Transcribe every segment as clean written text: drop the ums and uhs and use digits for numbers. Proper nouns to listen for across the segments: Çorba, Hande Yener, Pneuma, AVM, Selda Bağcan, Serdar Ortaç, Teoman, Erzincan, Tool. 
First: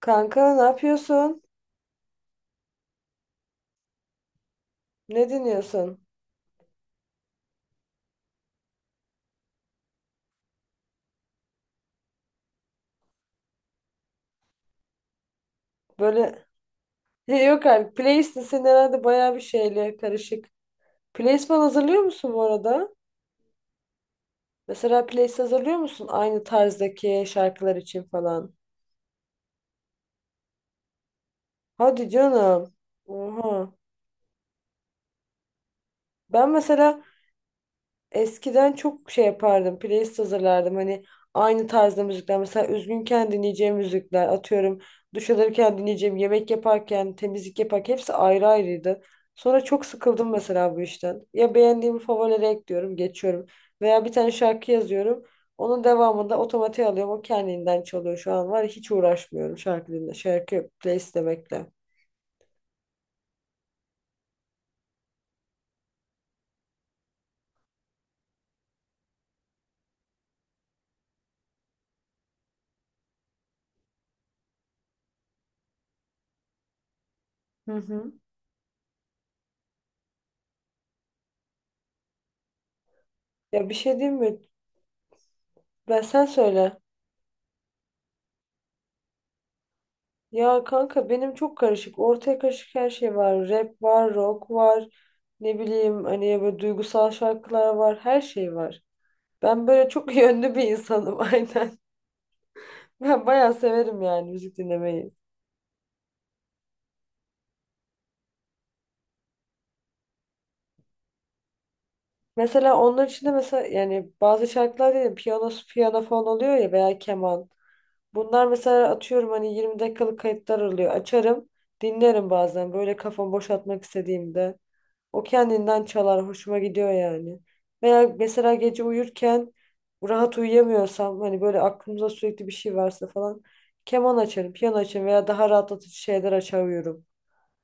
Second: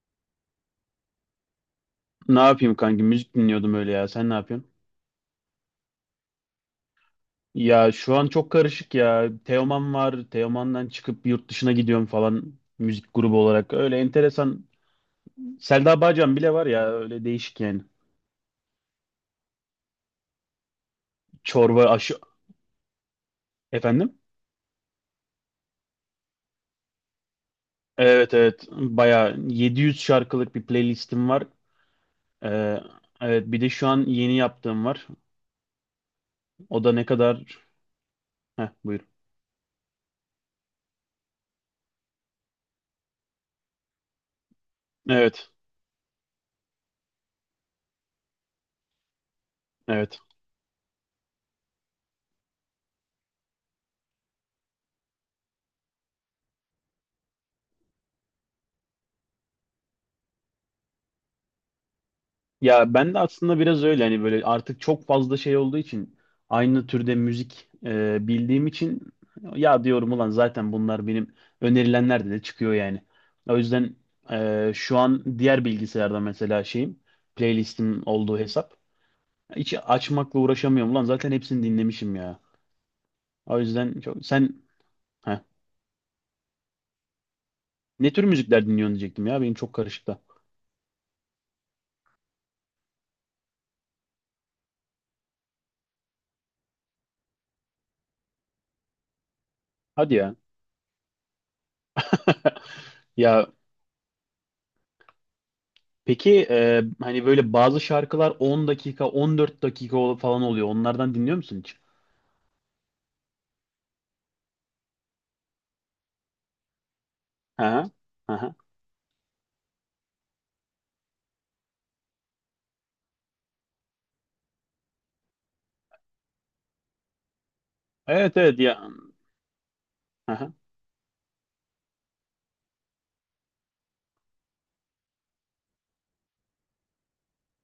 Kanka ne yapıyorsun? Ne yapayım kanki? Müzik dinliyordum öyle ya. Sen ne yapıyorsun? Ne dinliyorsun? Ya şu an çok karışık ya. Teoman var. Teoman'dan çıkıp yurt dışına gidiyorum falan. Müzik grubu olarak. Öyle enteresan. Selda Bağcan Böyle bile var ya. Öyle değişik yok yani. abi playlist'in senin herhalde bayağı bir şeyle karışık. Playlist falan Çorba hazırlıyor aşı... musun bu arada? Efendim? Mesela playlist hazırlıyor musun aynı tarzdaki şarkılar için Evet, falan? evet. Baya yüz şarkılık bir playlistim var. Hadi canım. Ee, evet, bir de Oha. şu an yeni yaptığım var. Ben O da mesela ne kadar... Heh, eskiden buyur. çok şey yapardım. Playlist hazırlardım. Hani aynı tarzda müzikler. Mesela üzgünken dinleyeceğim müzikler. Atıyorum duş Evet. alırken dinleyeceğim. Yemek yaparken, temizlik yaparken hepsi ayrı ayrıydı. Sonra çok Evet. sıkıldım mesela bu işten. Ya beğendiğimi favorilere ekliyorum, geçiyorum. Veya bir tane şarkı yazıyorum. Onun devamında otomatiğe alıyorum. O kendinden çalıyor şu an var. Ya, hiç uğraşmıyorum şarkı dinle, şarkı playlist demekle. Ya ben de aslında biraz öyle hani böyle artık çok fazla şey olduğu için aynı türde müzik bildiğim için ya diyorum ulan zaten bunlar benim önerilenlerde de çıkıyor yani. O yüzden şu an diğer bilgisayarda mesela şeyim, Hı playlistim hı. olduğu hesap hiç açmakla uğraşamıyorum ulan, zaten hepsini dinlemişim ya. O Ya bir şey yüzden diyeyim çok mi? sen, heh, Ben sen söyle. ne tür müzikler dinliyorsun diyecektim ya, benim çok karışık da. Ya kanka benim çok karışık. Ortaya karışık her şey var. Rap var, rock var. Ne bileyim hani böyle duygusal şarkılar var. Her şey var. Ben böyle Hadi çok ya. yönlü bir insanım aynen. Ben Ya, bayağı severim yani müzik dinlemeyi. peki hani böyle bazı şarkılar 10 dakika, 14 dakika falan oluyor. Onlardan dinliyor musun hiç? Mesela onlar içinde mesela yani bazı şarkılar değil, piyano, piyano falan oluyor ya veya keman. Aha, Bunlar aha. mesela atıyorum hani 20 dakikalık kayıtlar oluyor. Açarım, dinlerim bazen böyle kafamı boşaltmak istediğimde. O kendinden çalar, hoşuma gidiyor yani. Veya Evet, mesela evet gece ya. uyurken rahat Aha. uyuyamıyorsam hani böyle aklımda sürekli bir şey varsa falan keman açarım, piyano açarım veya daha rahatlatıcı şeyler açar uyurum.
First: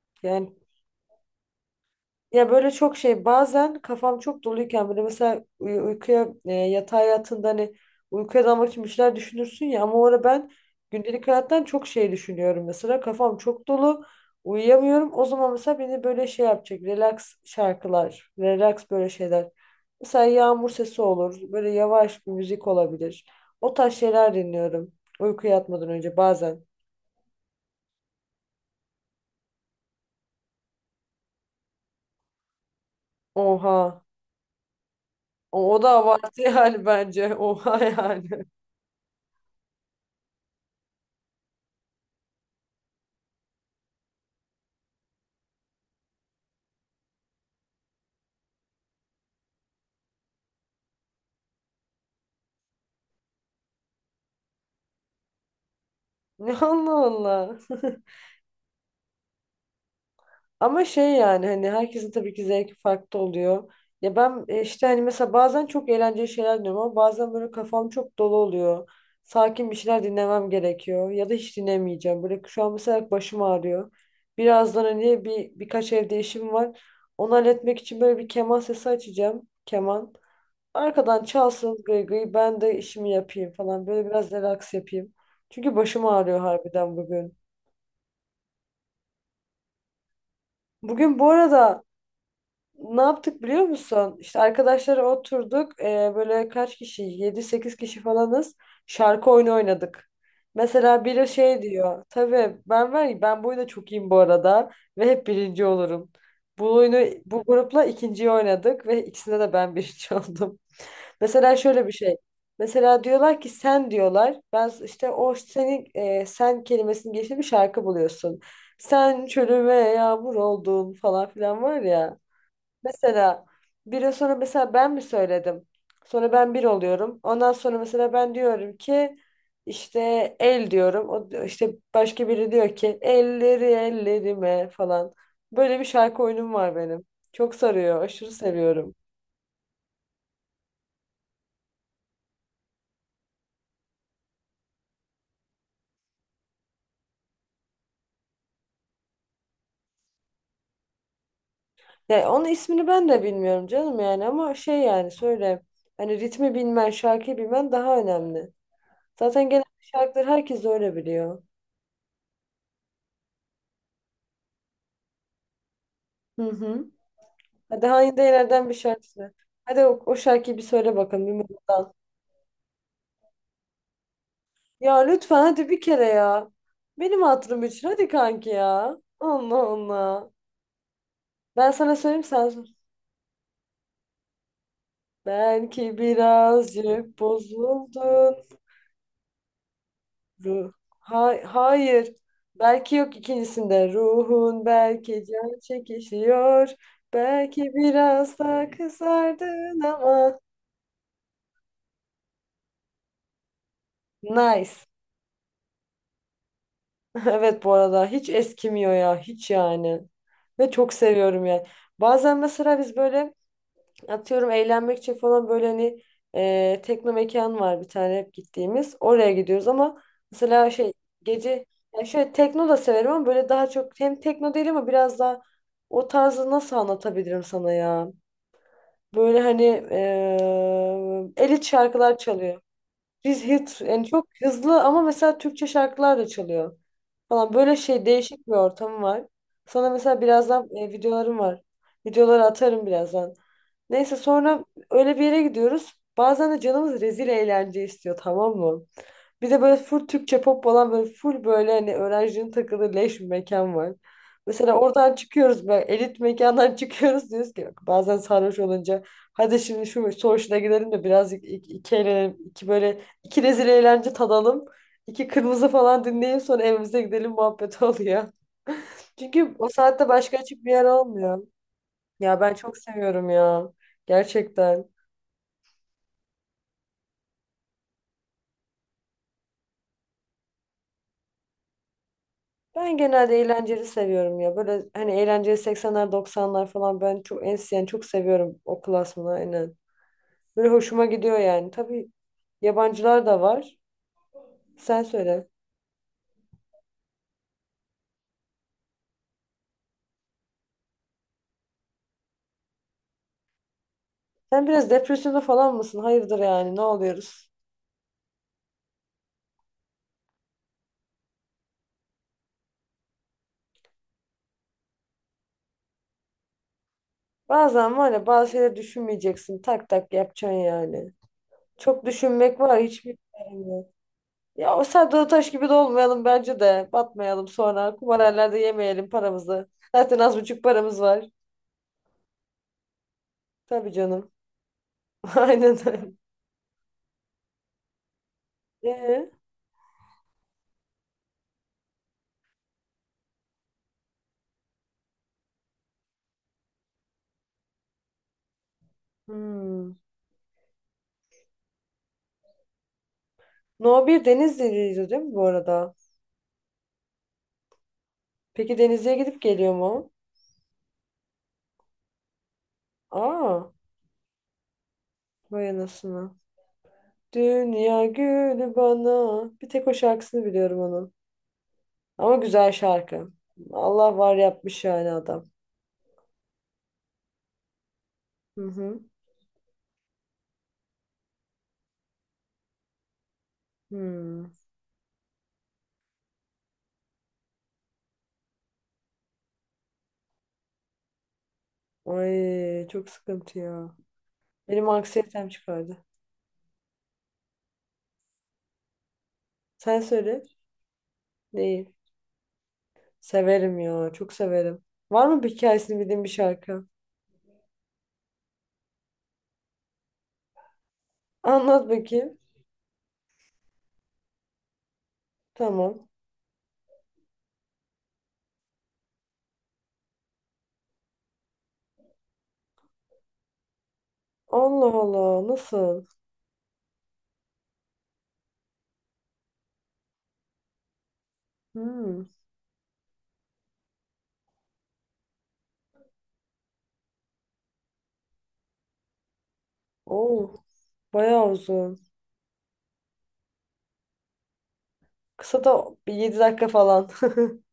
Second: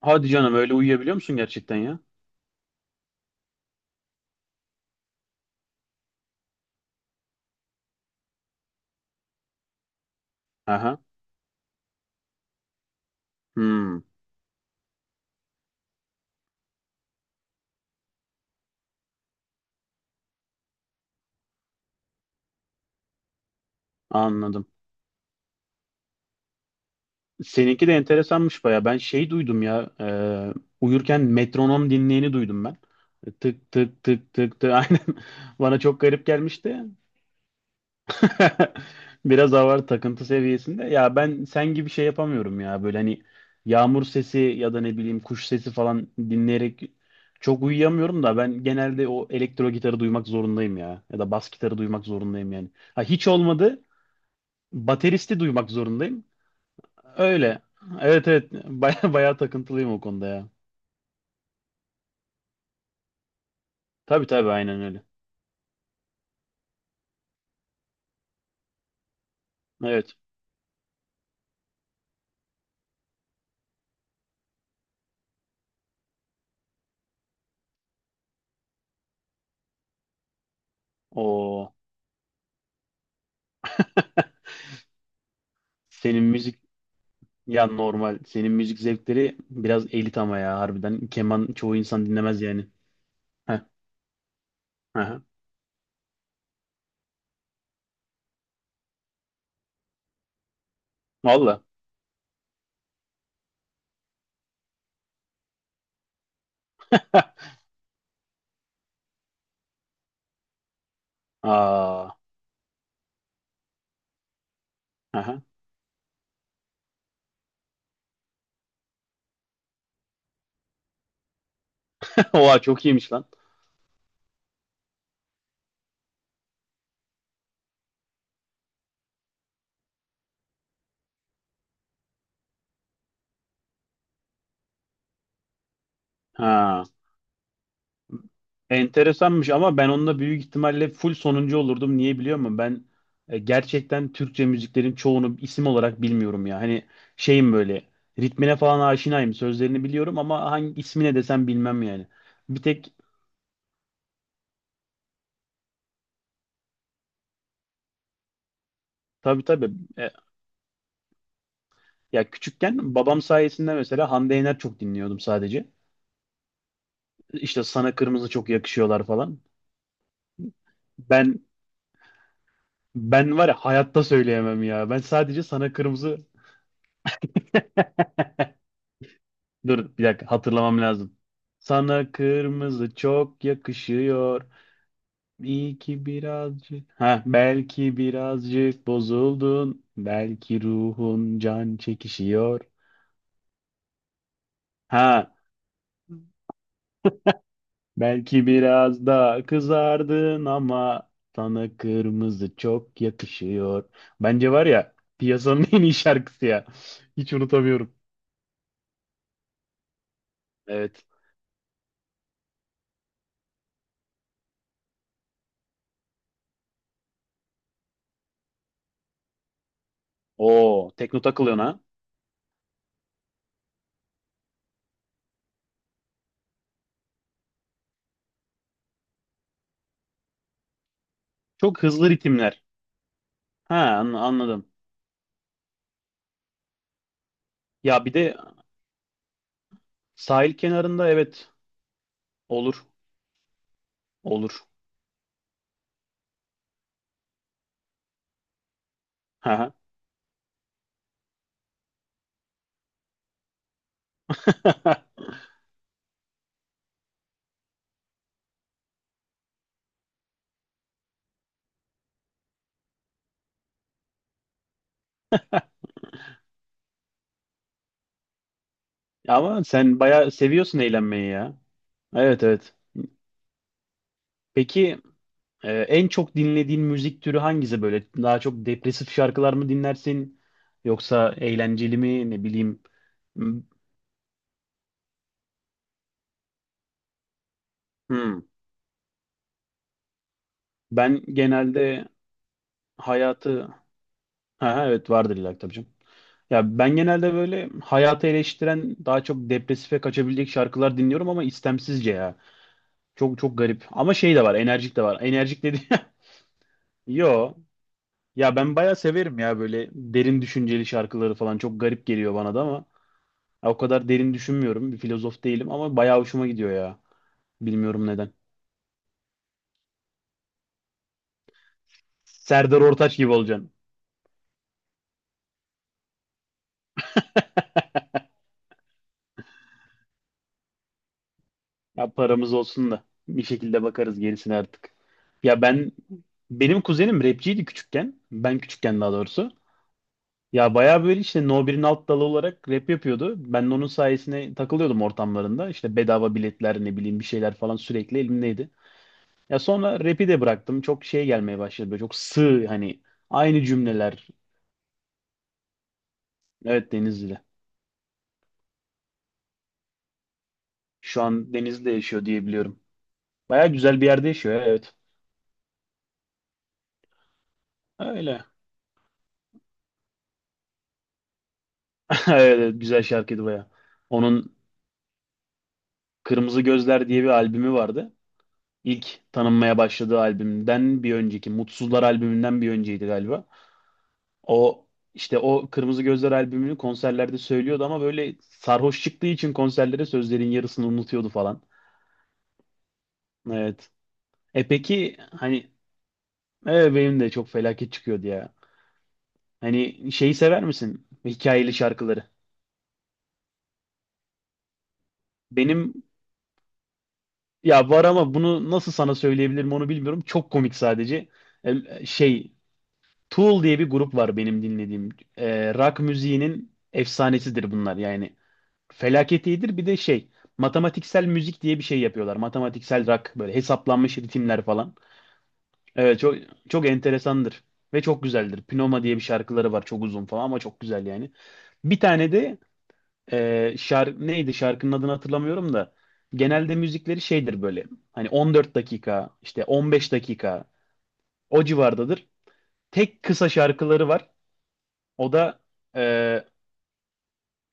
Hadi Yani canım, öyle uyuyabiliyor musun gerçekten ya? ya böyle çok şey bazen kafam çok doluyken böyle mesela uykuya yatağa yattığında hani uykuya dalmak için bir şeyler düşünürsün ya ama orada ben Aha. gündelik hayattan çok şey düşünüyorum mesela kafam çok Hmm, dolu uyuyamıyorum o zaman mesela beni böyle şey yapacak relax şarkılar relax böyle şeyler mesela yağmur sesi olur böyle yavaş bir müzik olabilir o tarz şeyler anladım. dinliyorum uykuya yatmadan önce bazen Seninki de enteresanmış baya. Ben şey duydum ya. Uyurken metronom dinleyeni duydum ben. Tık, oha tık, tık, tık, tık. Aynen. o Bana da çok garip abartı gelmişti. yani bence oha yani. Biraz hava, takıntı seviyesinde. Ya ben sen gibi şey yapamıyorum ya. Böyle hani yağmur sesi ya da ne bileyim kuş sesi falan dinleyerek çok uyuyamıyorum da, ben genelde o elektro gitarı duymak zorundayım ya. Ya da bas gitarı duymak zorundayım yani. Ha, hiç olmadı bateristi duymak zorundayım. Allah Allah. Öyle. Evet, evet, baya baya takıntılıyım o konuda ya. Ama şey yani hani herkesin tabii ki zevki farklı oluyor. Ya Tabii, ben tabii, aynen işte hani öyle. mesela bazen çok eğlenceli şeyler dinliyorum ama bazen böyle kafam çok dolu oluyor. Sakin bir şeyler Evet. dinlemem gerekiyor ya da hiç dinlemeyeceğim. Böyle şu an mesela başım ağrıyor. Birazdan hani birkaç evde işim var. Onu halletmek için böyle bir keman sesi açacağım. Keman. Arkadan O, çalsın gıy gıy ben de işimi yapayım falan. Böyle biraz relax yapayım. Çünkü başım senin ağrıyor müzik, harbiden bugün. ya normal. Senin müzik zevkleri biraz elit ama ya, harbiden. Bugün bu Keman çoğu arada insan dinlemez yani. ne yaptık Heh, biliyor musun? İşte arkadaşlara aha. oturduk. Böyle kaç kişi? Yedi sekiz kişi falanız. Şarkı oyunu oynadık. Mesela biri şey Valla. diyor. Tabii ben var ya ben bu oyunda çok iyiyim bu arada. Ve hep birinci olurum. Bu oyunu bu grupla ikinciyi oynadık. Ve ikisinde de ben birinci oldum. Mesela şöyle bir Aa, şey. Mesela diyorlar ki sen diyorlar. Ben işte o aha. senin sen kelimesinin geçtiği bir şarkı buluyorsun. Sen çölüme yağmur oldun falan filan var ya. Oha, çok iyiymiş lan. Mesela bir sonra mesela ben mi söyledim? Sonra ben bir oluyorum. Ondan sonra mesela ben diyorum ki işte el diyorum. İşte başka biri diyor ki elleri ellerime falan. Böyle bir şarkı oyunum var Ha. benim. Çok sarıyor. Aşırı seviyorum. Enteresanmış ama ben onunla büyük ihtimalle full sonuncu olurdum. Niye biliyor musun? Ben gerçekten Türkçe müziklerin çoğunu isim olarak bilmiyorum ya. Hani şeyim böyle ritmine falan aşinayım. Sözlerini biliyorum ama hangi ismine desem bilmem yani. Ya onun Bir ismini tek, ben de bilmiyorum canım yani ama şey yani söyle. Hani ritmi bilmen, şarkıyı bilmen daha önemli. tabii, Zaten genelde tabii. e, şarkıları herkes öyle biliyor. Ya küçükken babam sayesinde mesela Hande Yener çok dinliyordum sadece. Hı hı. İşte Hadi sana Hande kırmızı çok Yener'den bir yakışıyorlar şarkı söyle. falan. Hadi o şarkıyı bir söyle bakalım bir Ben mırıldan. ben var ya, hayatta söyleyemem ya. Ya Ben lütfen sadece hadi sana bir kere kırmızı... ya. Benim hatırım için hadi kanki ya. Allah Dur bir Allah. dakika, hatırlamam lazım. Ben sana Sana söyleyeyim sen sor. kırmızı çok yakışıyor. İyi Belki ki birazcık. birazcık Ha, belki bozuldun. birazcık bozuldun. Belki Ruh. ruhun Hay can hayır. çekişiyor. Belki yok ikincisinde. Ruhun belki Ha, can çekişiyor. Belki biraz belki daha biraz da kızardın ama. kızardın ama sana kırmızı çok yakışıyor. Bence var Nice. ya, piyasanın en iyi şarkısı ya. Hiç Evet bu unutamıyorum. arada hiç eskimiyor ya hiç yani. Ve çok Evet. seviyorum yani. Bazen mesela biz böyle atıyorum eğlenmek için falan böyle hani tekno mekan var bir tane hep gittiğimiz. Oraya gidiyoruz ama mesela Oo, şey tekno takılıyorsun gece ha. yani şöyle tekno da severim ama böyle daha çok hem tekno değil ama biraz daha o tarzı nasıl anlatabilirim sana ya? Böyle hani elit Çok hızlı şarkılar çalıyor. ritimler. Biz hit Ha, yani çok anladım. hızlı ama mesela Türkçe şarkılar da çalıyor falan. Böyle Ya şey bir de değişik bir ortam var. Sonra mesela sahil birazdan kenarında, videolarım evet, var. Videoları olur. atarım birazdan. Neyse Olur. sonra öyle bir yere gidiyoruz. Bazen de canımız rezil eğlence istiyor tamam mı? Bir de Ha. böyle full Türkçe pop olan böyle full böyle hani öğrencinin takıldığı leş bir mekan var. Mesela oradan çıkıyoruz böyle elit mekandan çıkıyoruz diyoruz ki bak bazen sarhoş olunca hadi şimdi şu Soğuş'una gidelim de birazcık iki eğlenelim. İki böyle iki rezil eğlence tadalım. İki kırmızı falan dinleyip sonra evimize gidelim muhabbet oluyor. Çünkü Ama o sen saatte bayağı başka açık bir seviyorsun yer eğlenmeyi olmuyor. ya. Ya Evet, ben evet. çok seviyorum ya. Gerçekten. Peki, en çok dinlediğin müzik türü hangisi böyle? Daha çok depresif şarkılar mı dinlersin? Yoksa eğlenceli mi? Ne bileyim. Ben genelde Hmm. eğlenceli seviyorum ya. Böyle hani eğlenceli 80'ler 90'lar falan ben çok en yani çok Hmm. seviyorum o klasmanı aynen. Böyle hoşuma Ben gidiyor yani. genelde Tabii yabancılar da hayatı... var. Ha, ha, Sen evet, vardır söyle. illa ki, tabii canım. Ya ben genelde böyle hayatı eleştiren, daha çok depresife kaçabilecek şarkılar dinliyorum ama istemsizce ya. Çok çok garip. Ama şey de var, Sen biraz enerjik de var. depresyonda Enerjik falan dedi. mısın? Hayırdır yani ne oluyoruz? Yo. Ya ben bayağı severim ya, böyle derin düşünceli şarkıları falan. Çok garip geliyor bana da ama. Ya, o kadar derin düşünmüyorum. Bir filozof değilim ama bayağı hoşuma gidiyor ya. Bazen Bilmiyorum var ya neden. bazı şeyleri düşünmeyeceksin. Tak tak yapacaksın yani. Çok düşünmek Serdar var Ortaç hiçbir gibi şey olacaksın. yok. Ya o Serdar Taş gibi de olmayalım bence de. Batmayalım sonra. Kumarhanelerde yemeyelim paramızı. Zaten az buçuk paramız var. Ya, paramız olsun da bir şekilde Tabii bakarız canım. gerisine artık. Ya Aynen öyle. benim kuzenim rapçiydi küçükken. Ben küçükken daha Ee, doğrusu. Ya bayağı böyle işte No 1'in alt dalı olarak rap yapıyordu. Ben de onun sayesinde takılıyordum ortamlarında. İşte bedava biletler, ne bileyim, bir şeyler falan sürekli elimdeydi. Ya hmm. sonra rap'i de bıraktım. Çok şey gelmeye başladı. Böyle çok sığ, hani aynı No 1 cümleler. Denizli'ydi değil mi bu arada? Evet, Denizli. Peki Denizli'ye gidip geliyor mu? Şu an Denizli'de yaşıyor diye biliyorum. Aa, Baya güzel bir yerde yaşıyor ya, evet. vay anasını. Dünya Öyle. günü bana. Bir tek o şarkısını biliyorum onun. Ama Evet, güzel evet, güzel şarkı. şarkıydı baya. Allah var Onun yapmış yani adam. Kırmızı Gözler diye bir albümü vardı. Hı hı. İlk tanınmaya başladığı albümden bir önceki, Mutsuzlar albümünden bir önceydi galiba. Hmm. O işte o Kırmızı Gözler albümünü konserlerde söylüyordu ama böyle sarhoş çıktığı için konserlere, sözlerin yarısını unutuyordu falan. Ay çok sıkıntı Evet. ya. E, Benim peki anksiyetem hani, çıkardı. evet, benim de çok felaket çıkıyordu ya. Sen Hani şeyi söyle. sever misin? Hikayeli Değil. şarkıları. Severim ya. Çok severim. Var mı bir Benim hikayesini bildiğin bir şarkı? Ya, var ama bunu nasıl sana söyleyebilirim onu bilmiyorum. Çok komik sadece. Anlat bakayım. Şey, Tool diye bir grup var benim dinlediğim. Rock Tamam. müziğinin efsanesidir bunlar yani. Felaket iyidir. Bir de şey, matematiksel müzik diye bir şey yapıyorlar. Matematiksel rock, böyle hesaplanmış ritimler Allah falan. Allah. Nasıl? Evet, çok çok enteresandır ve çok güzeldir. Pneuma diye bir şarkıları var, çok uzun falan ama çok güzel yani. Bir Hmm. tane de şarkı neydi, şarkının adını hatırlamıyorum da, genelde müzikleri şeydir, böyle hani 14 dakika, işte 15 Oo, dakika bayağı o uzun. civardadır. Tek kısa şarkıları var. O da Kısa da bir 7 e, dakika falan.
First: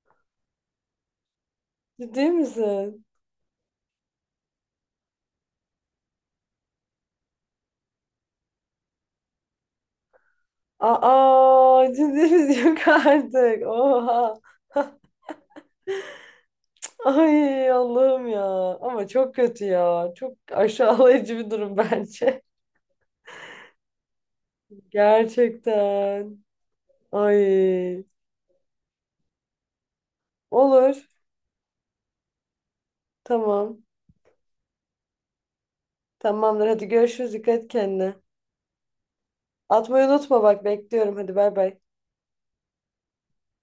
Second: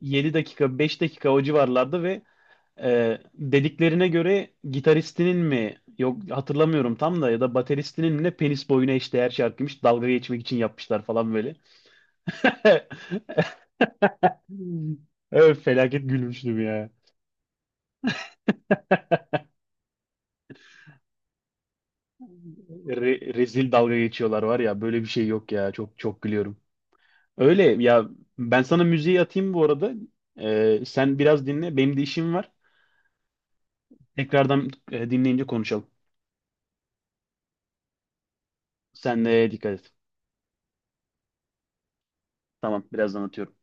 7 dakika, 5 dakika o civarlarda ve Ciddi misin? Dediklerine göre gitaristinin mi, yok hatırlamıyorum tam da, ya da bateristinin mi ne, penis boyuna eşdeğer şarkıymış, dalga geçmek için yapmışlar falan böyle. Aa, ciddi misin? Yok artık. Oha. Evet, felaket gülmüştüm ya. Ay Allah'ım ya. Ama çok kötü ya. Çok aşağılayıcı bir durum bence. Rezil dalga geçiyorlar var ya, böyle bir şey yok ya, çok çok Gerçekten. gülüyorum. Öyle Ay. ya, ben sana müziği atayım bu arada. Ee, Olur. sen biraz dinle, benim de işim var. Tamam. Tekrardan dinleyince konuşalım. Tamamdır. Hadi görüşürüz. Dikkat et kendine. Sen de dikkat et. Atmayı unutma bak. Bekliyorum. Hadi bay bay. Tamam, birazdan atıyorum.